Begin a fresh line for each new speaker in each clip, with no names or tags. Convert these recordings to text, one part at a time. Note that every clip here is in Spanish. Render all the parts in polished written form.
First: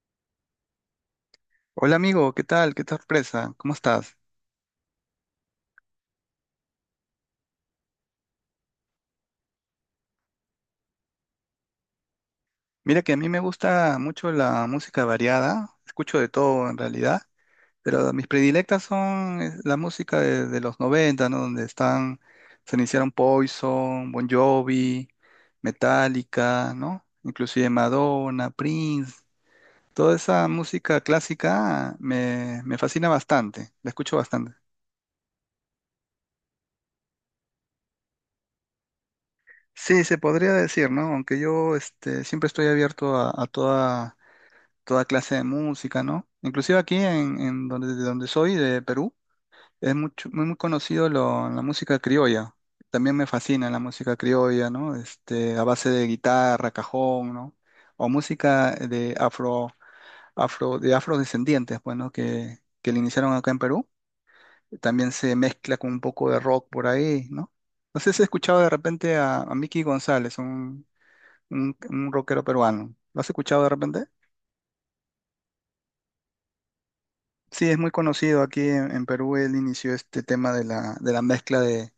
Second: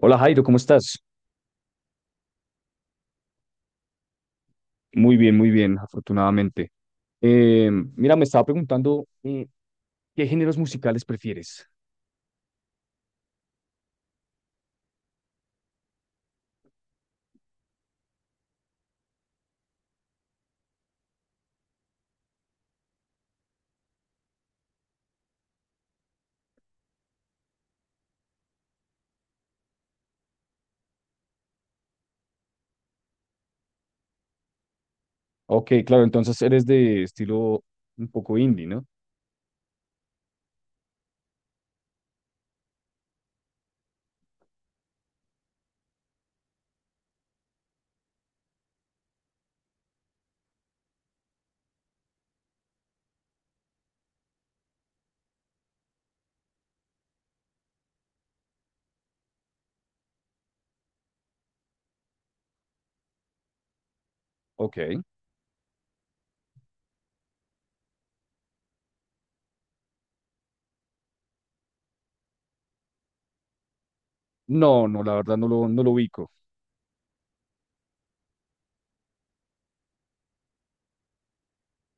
Hola Jairo, ¿cómo estás?
Hola amigo, ¿qué tal? Qué sorpresa, ¿cómo estás?
Muy bien, afortunadamente. Eh, Mira, me estaba preguntando qué géneros musicales prefieres.
Mira que a mí me gusta mucho la música variada, escucho de todo en realidad, pero mis predilectas son la música de los 90, ¿no? Donde están, se iniciaron Poison, Bon Jovi, Metallica, ¿no? Inclusive Madonna, Prince, toda esa música clásica me fascina bastante, la escucho bastante.
Ok, claro, entonces eres de estilo un poco indie, ¿no?
Sí, se podría decir, ¿no? Aunque yo siempre estoy abierto a toda clase de música, ¿no? Inclusive aquí en de donde soy, de Perú, es muy conocido la música criolla. También me fascina la música criolla, ¿no? A base de guitarra, cajón, ¿no? O música de afrodescendientes, pues, ¿no? Que le iniciaron acá en Perú.
Ok.
También se mezcla con un poco de rock por ahí, ¿no? No sé si has escuchado de repente a Mickey González, un rockero peruano. ¿Lo has escuchado de repente?
No, no, la verdad no lo ubico.
Sí, es muy conocido aquí en Perú. Él inició este tema de la mezcla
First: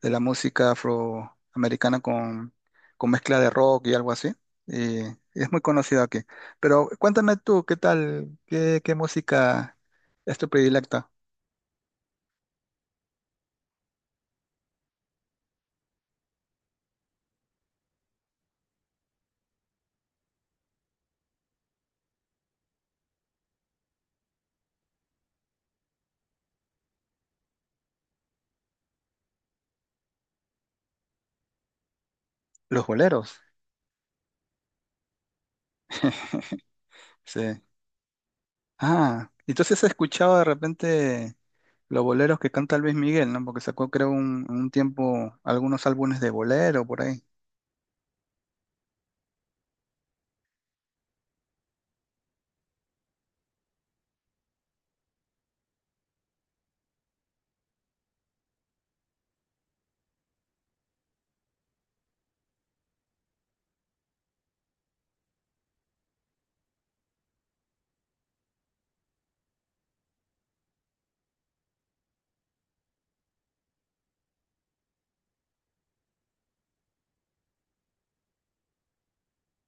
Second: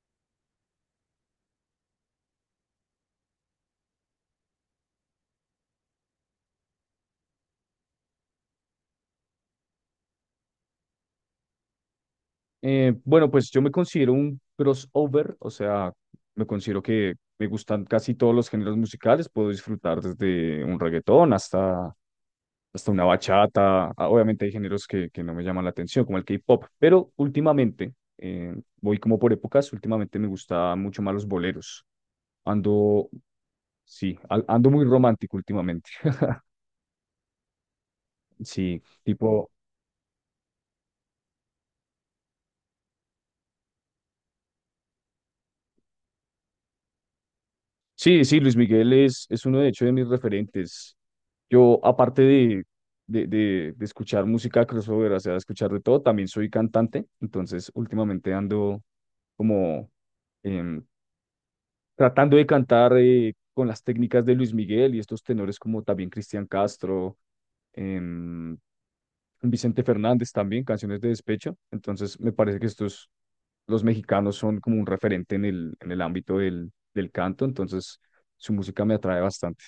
de la música afroamericana con mezcla de rock y algo así. Y es muy conocido aquí. Pero cuéntame tú, ¿qué tal? Qué música es tu predilecta?
Bueno, pues yo me considero un crossover, o sea, me considero que me gustan casi todos los géneros musicales, puedo disfrutar desde un reggaetón hasta hasta una bachata. Ah, obviamente hay géneros que no me llaman la atención, como el K-pop, pero últimamente, voy como por épocas, últimamente me gusta mucho más los boleros.
Los
Ando,
boleros.
sí, ando muy romántico últimamente.
Sí.
Sí,
Ah,
tipo,
entonces he escuchado de repente los boleros que canta Luis Miguel, ¿no? Porque sacó, creo, un tiempo algunos álbumes de bolero por ahí.
sí, sí, Luis Miguel es uno de hecho de mis referentes. Yo, de escuchar música crossover, o sea, escuchar de todo, también soy cantante, entonces últimamente ando como em, tratando de cantar con las técnicas de Luis Miguel y estos tenores como también Cristian Castro, em, Vicente Fernández también, canciones de despecho. Entonces me parece que estos, los mexicanos son como un referente en el ámbito del canto, entonces su música me atrae bastante.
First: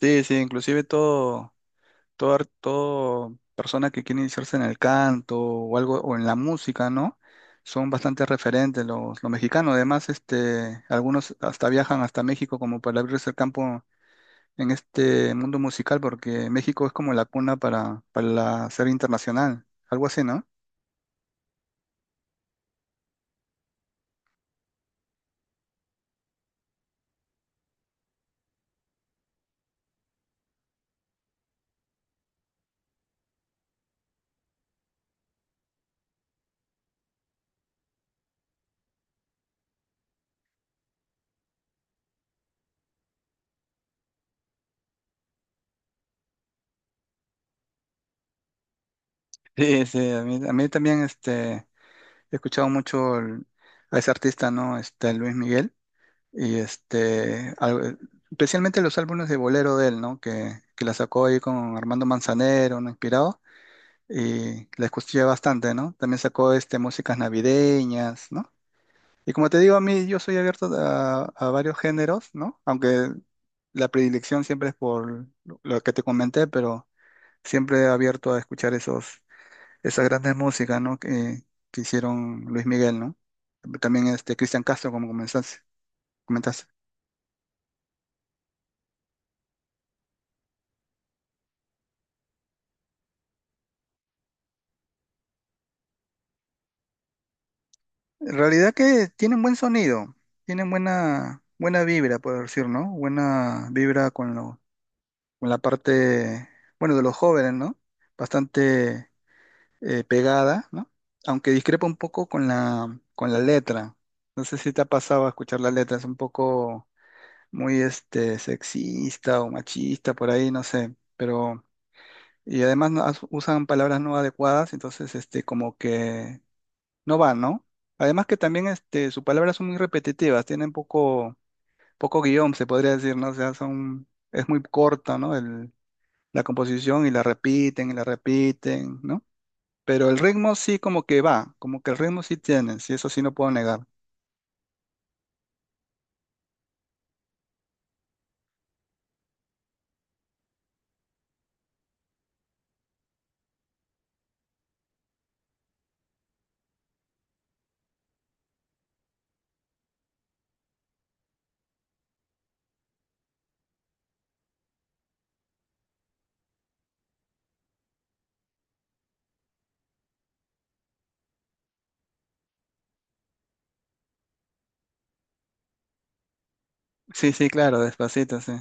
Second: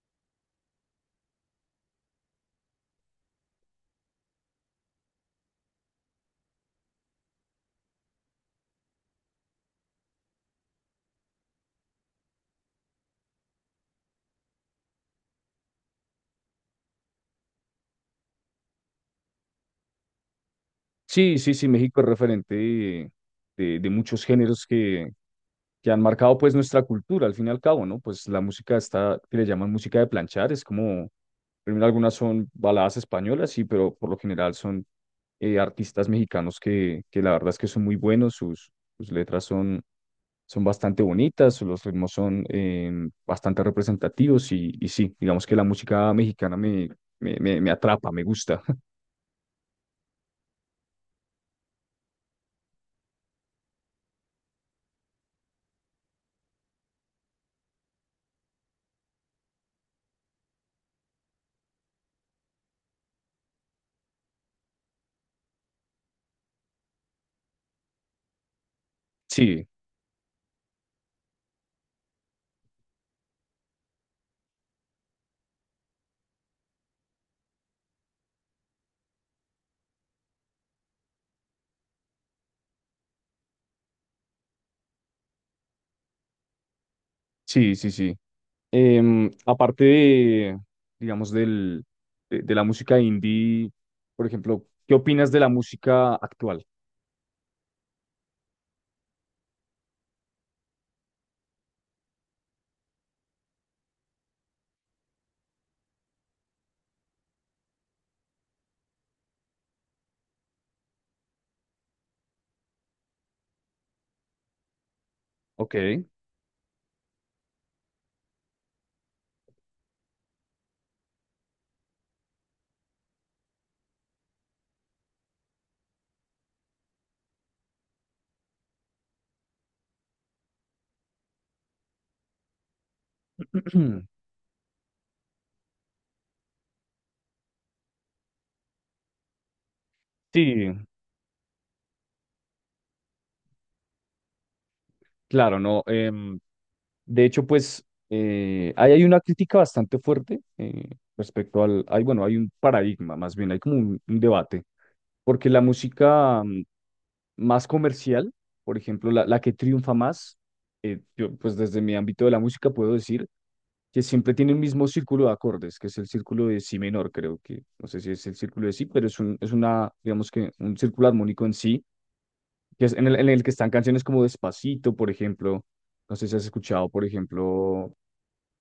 Sí, sí, inclusive todo. Toda persona que quiere iniciarse en el canto o algo, o en la música, ¿no? Son bastante referentes los mexicanos. Además, algunos hasta viajan hasta México como para abrirse el campo en este mundo musical, porque México es como la cuna para la ser internacional, algo así, ¿no?
Sí, sí, sí, México es referente de, de muchos géneros que han marcado pues nuestra cultura al fin y al cabo, ¿no? Pues la música está, que le llaman música de planchar, es como, primero algunas son baladas españolas, sí, pero por lo general son artistas mexicanos que la verdad es que son muy buenos, sus, sus letras son, son bastante bonitas, los ritmos son bastante representativos y sí, digamos que la música mexicana me, me atrapa, me gusta.
Sí, sí, a mí también he escuchado mucho a ese artista, ¿no? Luis Miguel. Y especialmente los álbumes de bolero de él, ¿no? Que la sacó ahí con Armando Manzanero, ¿no? Inspirado. Y la escuché bastante, ¿no? También sacó músicas navideñas, ¿no? Y como te
Sí,
digo, a mí yo soy abierto a varios géneros, ¿no? Aunque la predilección siempre es por lo que te comenté, pero siempre abierto a escuchar esas grandes músicas, ¿no? Que hicieron Luis Miguel, ¿no? También Cristian Castro, como comentaste.
sí, sí, sí. Aparte de, digamos, del, de la música indie, por ejemplo, ¿qué opinas de la música actual?
En realidad que tienen buen sonido, tienen buena vibra, puedo decir, ¿no? Buena vibra con la parte, bueno, de los jóvenes, ¿no? Bastante pegada, ¿no? Aunque discrepa un poco con la letra. No sé si te ha pasado a escuchar la
Ok.
letra, es un poco muy sexista o machista, por ahí, no sé, pero... Y además usan palabras no adecuadas, entonces como que no va, ¿no? Además que también sus palabras son muy repetitivas, tienen poco guión, se podría decir, ¿no? O sea, es muy corta, ¿no? La composición y la repiten, ¿no? Pero el ritmo
Sí,
sí como que va, como que el ritmo sí tiene, sí, eso sí no puedo negar.
claro, no. De hecho, pues, ahí hay una crítica bastante fuerte respecto al, hay, bueno, hay un paradigma, más bien, hay como un debate, porque la música más comercial, por ejemplo, la que triunfa más, yo, pues desde mi ámbito de la música puedo decir que siempre tiene el mismo círculo de acordes, que es el círculo de si menor, creo que, no sé si es el círculo de si, pero es un, es una, digamos que un círculo armónico en sí, que es en el que están canciones como Despacito, por ejemplo, no sé si has escuchado, por
Sí, sí, claro,
ejemplo,
despacito, sí.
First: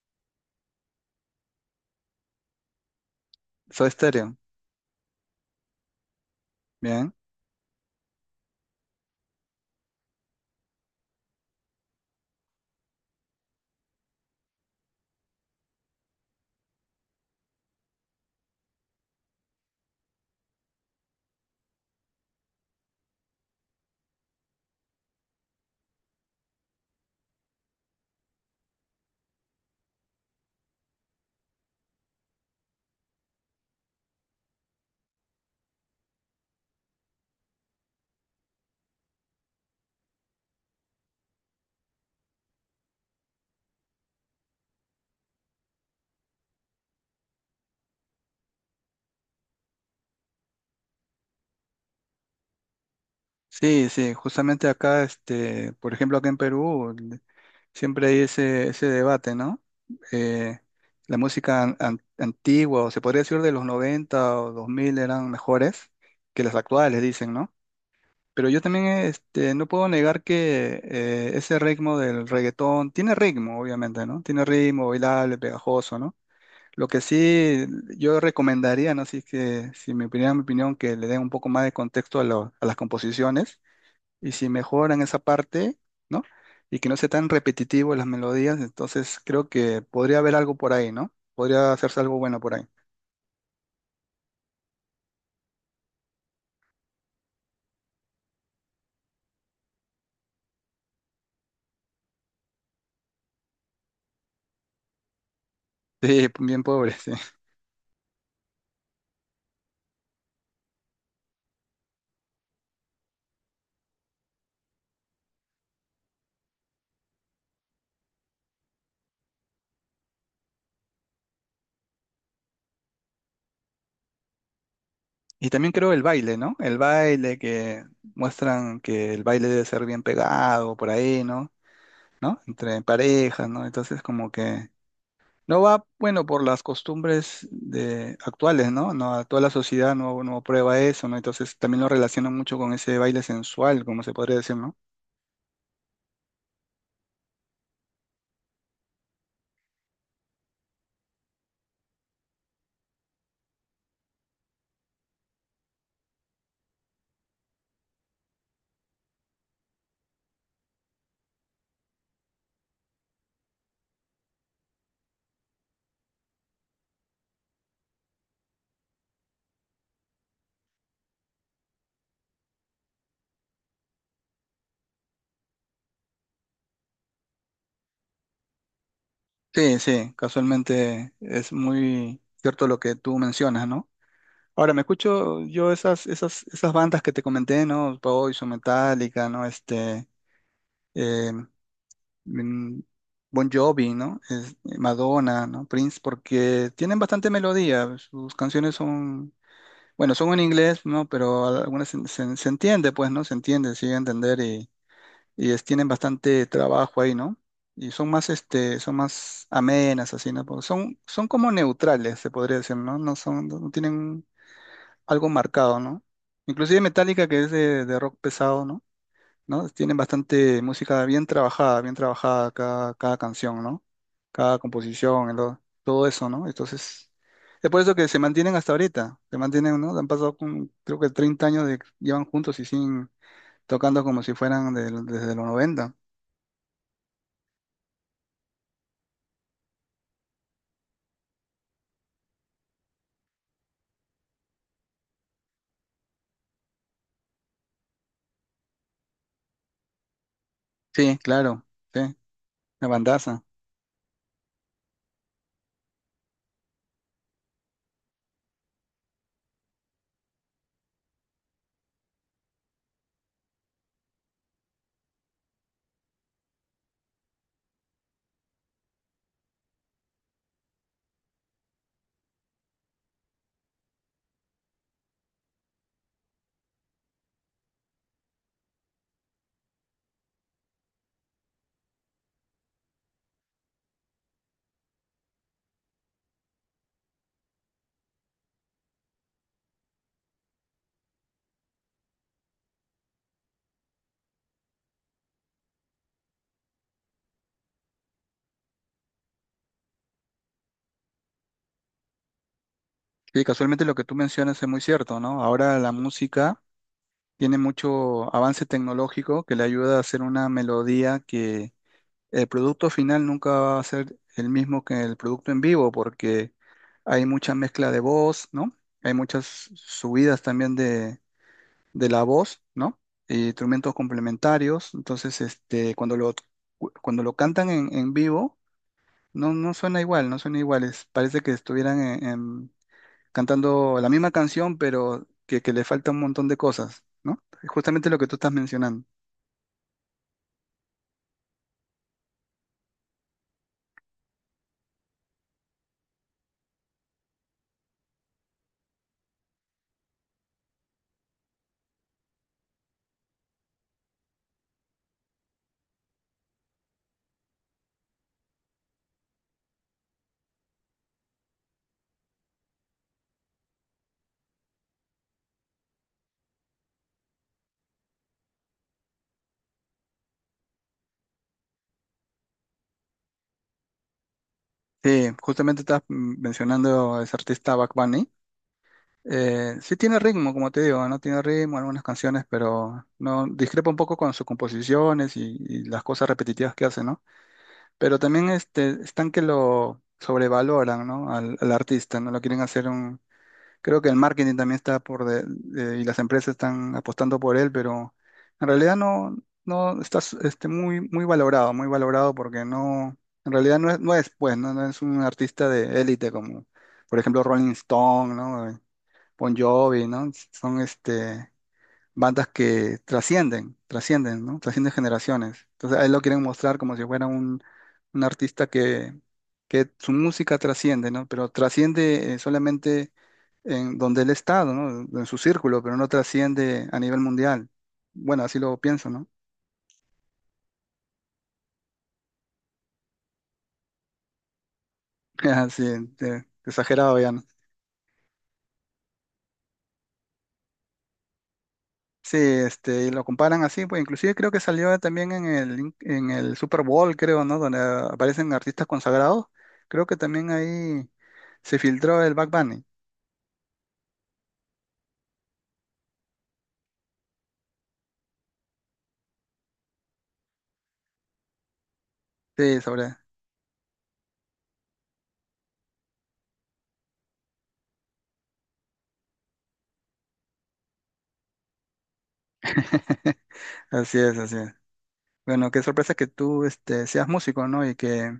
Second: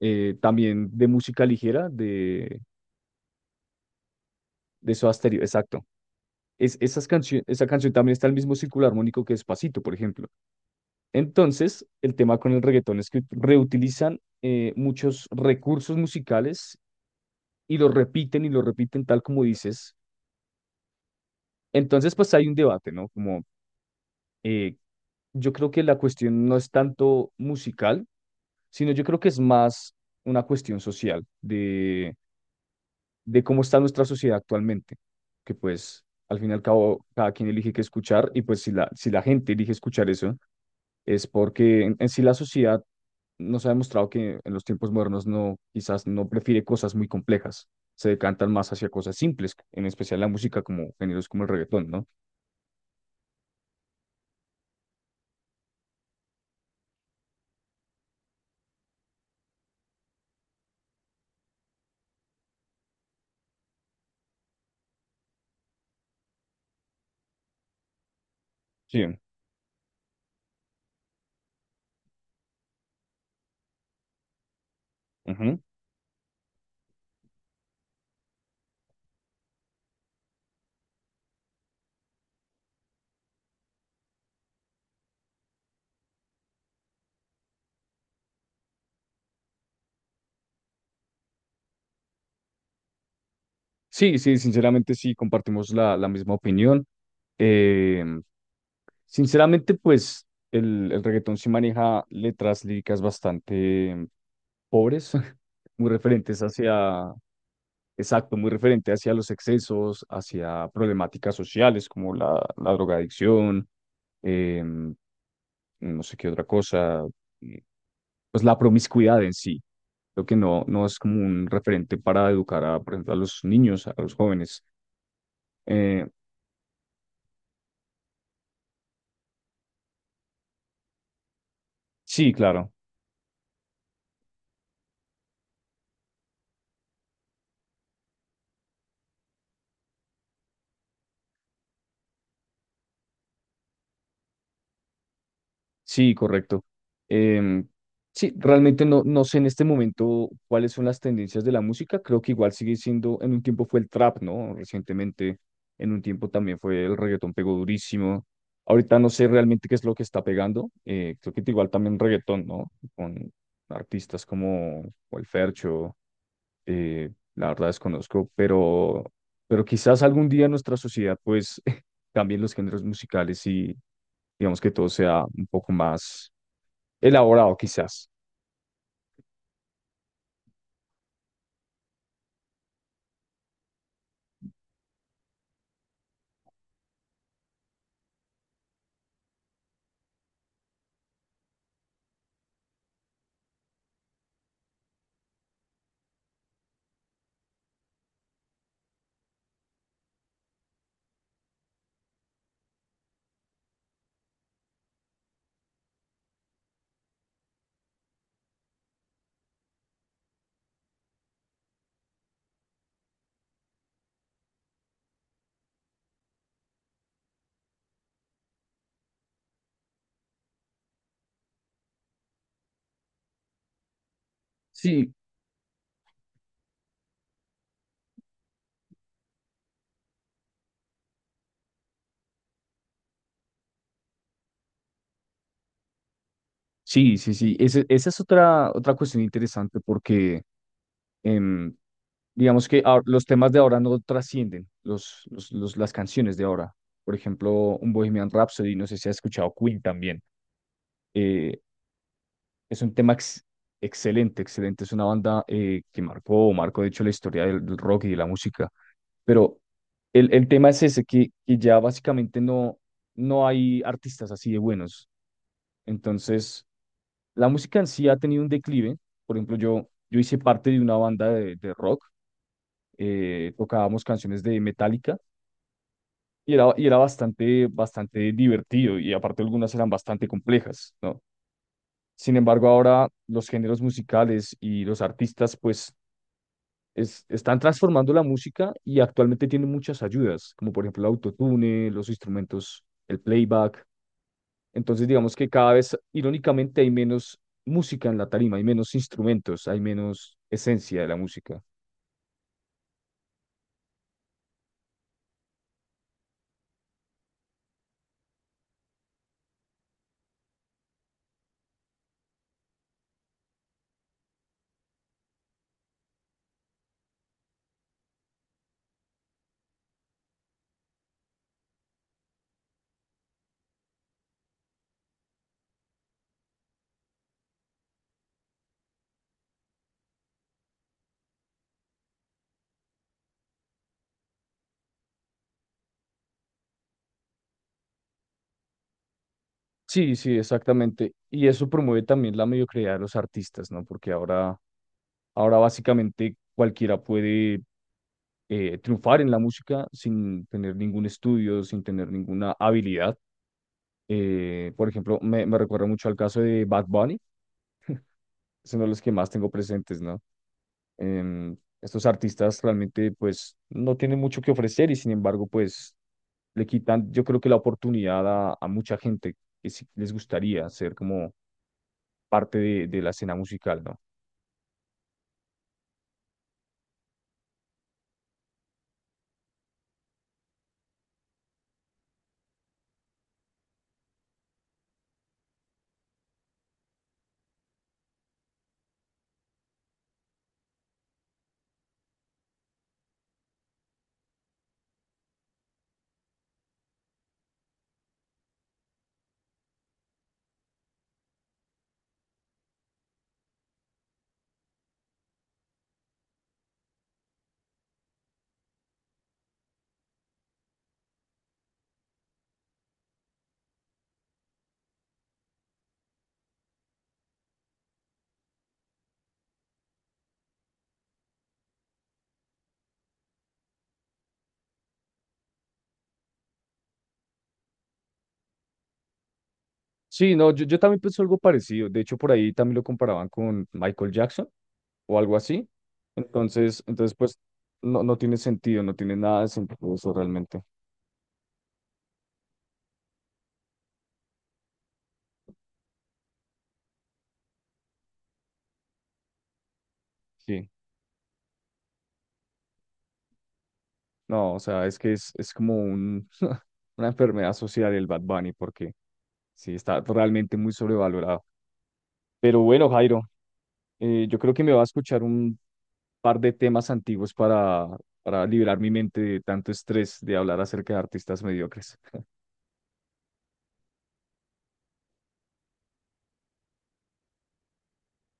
también de música ligera,
Soy estéreo,
de Soda Stereo, exacto. Es,
bien.
esa canción también está en el mismo círculo armónico que Despacito, por ejemplo. Entonces, el tema con el reggaetón es que reutilizan muchos recursos musicales y lo repiten tal como dices. Entonces, pues hay un debate, ¿no? Como eh, yo creo que la cuestión no es tanto musical, sino yo creo que es más una cuestión social de cómo está nuestra sociedad actualmente, que pues al fin y al cabo cada quien elige qué escuchar y pues si la, si la gente elige escuchar eso, es porque en sí la sociedad nos ha demostrado que en los tiempos modernos no, quizás no prefiere cosas muy complejas, se decantan más hacia cosas simples, en especial la música como géneros como el reggaetón, ¿no?
Sí, sí, justamente acá, por ejemplo, acá en Perú. Siempre hay ese debate, ¿no? Eh, la música antigua, o se podría decir de los 90 o 2000 eran mejores que las actuales, dicen, ¿no? Pero yo también
Sí,
no puedo negar que ese ritmo del reggaetón tiene ritmo, obviamente, ¿no? Tiene ritmo, bailable,
ujú.
pegajoso, ¿no? Lo que sí yo recomendaría, ¿no? Si es que, si me opinión, mi opinión, que le den un poco más de contexto a las composiciones y si mejoran esa parte, ¿no? Y que no sea tan repetitivo las melodías, entonces creo que podría haber algo por ahí, ¿no? Podría hacerse algo bueno por ahí.
Sí, sí, sinceramente sí, compartimos la, la misma opinión. Eh, Sinceramente, pues el reggaetón sí maneja letras líricas bastante pobres, muy
Sí,
referentes
bien pobre,
hacia,
sí.
exacto, muy referente hacia los excesos, hacia problemáticas sociales como la drogadicción, em, no sé qué otra cosa, eh, pues la promiscuidad en sí. Creo que no, no es como un referente para educar a, por ejemplo, a los niños, a los jóvenes.
Y también creo el
Eh,
baile, ¿no? El baile que muestran que el baile debe ser bien pegado por ahí, ¿no?
sí,
¿No?
claro.
Entre parejas, ¿no? Entonces como que no va, bueno, por las costumbres de actuales, ¿no? No, toda la sociedad no, no prueba eso, ¿no? Entonces también lo relacionan mucho con ese baile sensual, como se podría decir, ¿no?
Sí, correcto. Em, sí, realmente no, no sé en este momento cuáles son las tendencias de la música. Creo que igual sigue siendo, en un tiempo fue el trap, ¿no? Recientemente, en un tiempo también fue el reggaetón pegó durísimo. Ahorita no sé realmente qué es lo que está pegando. Creo que igual también reggaetón, ¿no? Con artistas como, como el Fercho, la verdad desconozco, pero quizás algún día en nuestra sociedad pues cambien los géneros musicales y digamos que todo sea un poco más elaborado quizás.
Sí, sí, casualmente es muy cierto lo que tú mencionas, ¿no? Ahora, me escucho yo esas bandas que te comenté, ¿no? Poison, Metallica, ¿no? Eh, mm, Bon Jovi, ¿no? Madonna, ¿no? Prince, porque tienen bastante melodía, sus canciones bueno, son en inglés, ¿no? Pero algunas se entiende, pues, ¿no? Se entiende, sigue a entender y tienen bastante trabajo ahí, ¿no? Y son más amenas, así, ¿no? Porque son como neutrales, se podría decir, ¿no? No tienen algo marcado, ¿no? Inclusive Metallica, que es de rock pesado, ¿no? ¿No? Tienen bastante música bien trabajada cada canción, ¿no? Cada
Sí,
composición, todo eso, ¿no? Entonces, es por eso que se mantienen hasta ahorita, se mantienen, ¿no? Han pasado, creo que 30 años de, llevan juntos y sin tocando como si fueran desde los 90.
sí, sí, sí. Esa es otra, otra cuestión interesante porque em, digamos que los temas de ahora no trascienden los, las canciones de ahora. Por ejemplo, un Bohemian Rhapsody, no sé si has escuchado Queen también.
Sí,
eh,
claro, sí,
Es
una
un tema
bandaza.
excelente, excelente. Es una banda que marcó, marcó de hecho la historia del, del rock y de la música. Pero el tema es ese, que ya básicamente no, no hay artistas así de buenos. Entonces, la música en sí ha tenido un declive. Por ejemplo, yo hice parte de una banda de rock. Tocábamos canciones de Metallica y era bastante, bastante divertido y aparte algunas eran bastante complejas, ¿no? Sin embargo, ahora los géneros musicales y los artistas, pues están transformando la música y actualmente tienen muchas ayudas, como por ejemplo el autotune, los instrumentos, el playback. Entonces, digamos que cada vez, irónicamente, hay menos música en la tarima, hay menos instrumentos, hay menos esencia de la música.
Sí, casualmente lo que tú mencionas es muy cierto, ¿no? Ahora la música tiene mucho avance tecnológico que le ayuda a hacer una melodía que el producto final nunca va a ser el mismo que el producto en vivo, porque hay mucha mezcla de voz, ¿no? Hay muchas subidas también de la voz, ¿no? Y instrumentos complementarios. Entonces, cuando cuando lo cantan en vivo, no, no suena igual, no suena igual. Es- parece que estuvieran cantando la misma canción, pero que le falta un montón de cosas, ¿no? Justamente lo que tú estás mencionando.
Sí, sí, exactamente. Y eso promueve también la mediocridad de los artistas, ¿no? Porque ahora, ahora básicamente cualquiera puede triunfar en la música sin tener ningún estudio, sin tener ninguna habilidad. Por ejemplo, me recuerda mucho al caso de Bad Bunny, son de los que más tengo presentes, ¿no? Estos artistas realmente, pues, no tienen mucho que ofrecer y sin embargo, pues, le quitan, yo creo que la oportunidad a mucha gente que sí les gustaría ser como parte de la escena musical, ¿no?
Sí, justamente estás mencionando a ese artista Bugs Bunny. Sí tiene ritmo, como te digo, no tiene ritmo algunas canciones, pero no discrepa un poco con sus composiciones y las cosas repetitivas que hace, ¿no? Pero también están que lo sobrevaloran, ¿no? Al artista, ¿no? Lo quieren hacer un... Creo que el marketing también está por y las empresas están apostando por él, pero en realidad no, no está muy valorado porque no, en realidad no es, no es pues, no, no es un artista de élite como, por ejemplo, Rolling Stone, ¿no? Bon Jovi, ¿no? Son bandas que trascienden, trascienden, ¿no? Trascienden generaciones. Entonces a él lo quieren mostrar como si fuera un artista que su música trasciende, ¿no? Pero trasciende solamente en donde él ha estado, ¿no? En su círculo, pero no trasciende a nivel mundial. Bueno, así lo pienso, ¿no?
Sí, no, yo también pienso algo parecido. De hecho, por ahí también lo comparaban con Michael Jackson o algo así.
Sí,
Entonces, entonces
exagerado ya,
pues,
¿no?
no, no tiene sentido, no tiene nada de sentido eso realmente.
Sí, y lo comparan así, pues inclusive creo que salió también en en el Super Bowl, creo, ¿no? Donde aparecen artistas consagrados. Creo que también
Sí.
ahí se filtró el Back Bunny.
No, o sea, es que es como un, una enfermedad social el Bad Bunny, porque sí, está realmente muy sobrevalorado. Pero
Sí,
bueno,
sobre.
Jairo, yo creo que me va a escuchar un par de temas antiguos para liberar mi mente de tanto estrés de hablar acerca de artistas mediocres.
Así es, así es. Bueno, qué sorpresa que tú seas músico, ¿no?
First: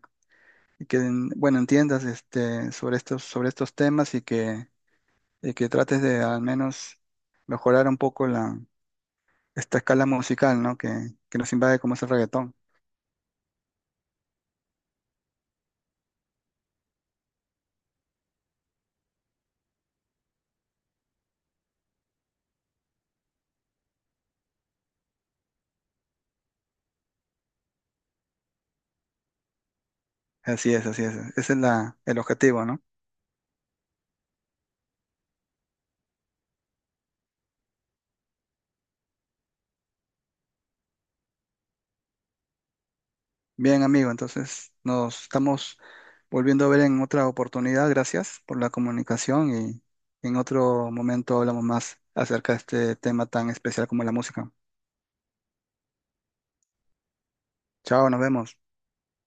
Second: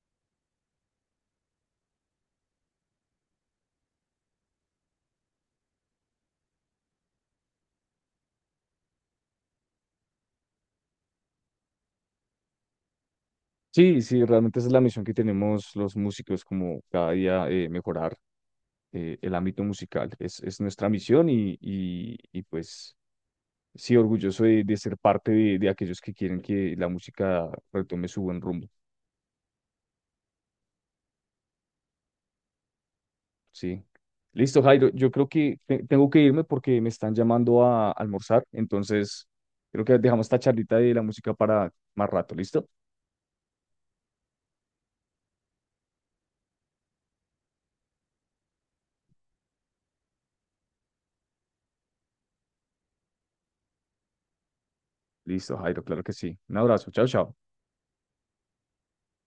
Y que, bueno, entiendas sobre sobre estos temas y que trates de al menos mejorar un poco esta escala musical, ¿no? Que nos invade como es el reggaetón.
Sí, sí, realmente esa es la misión que tenemos los músicos, como cada día mejorar el ámbito musical. Es nuestra misión y pues sí, orgulloso de ser parte de aquellos que quieren que la música retome su buen rumbo,
Así es, así es. Ese es el objetivo, ¿no?
sí. Listo, Jairo, yo creo que tengo que irme porque me están llamando a almorzar, entonces creo que dejamos esta charlita de la música para más rato, ¿listo?
Bien, amigo, entonces nos estamos volviendo a ver en otra oportunidad. Gracias por la comunicación y en otro momento hablamos más acerca de este tema tan especial como la música.
Listo, Jairo, claro que sí. Un abrazo, chao, chao.
Chao, nos vemos.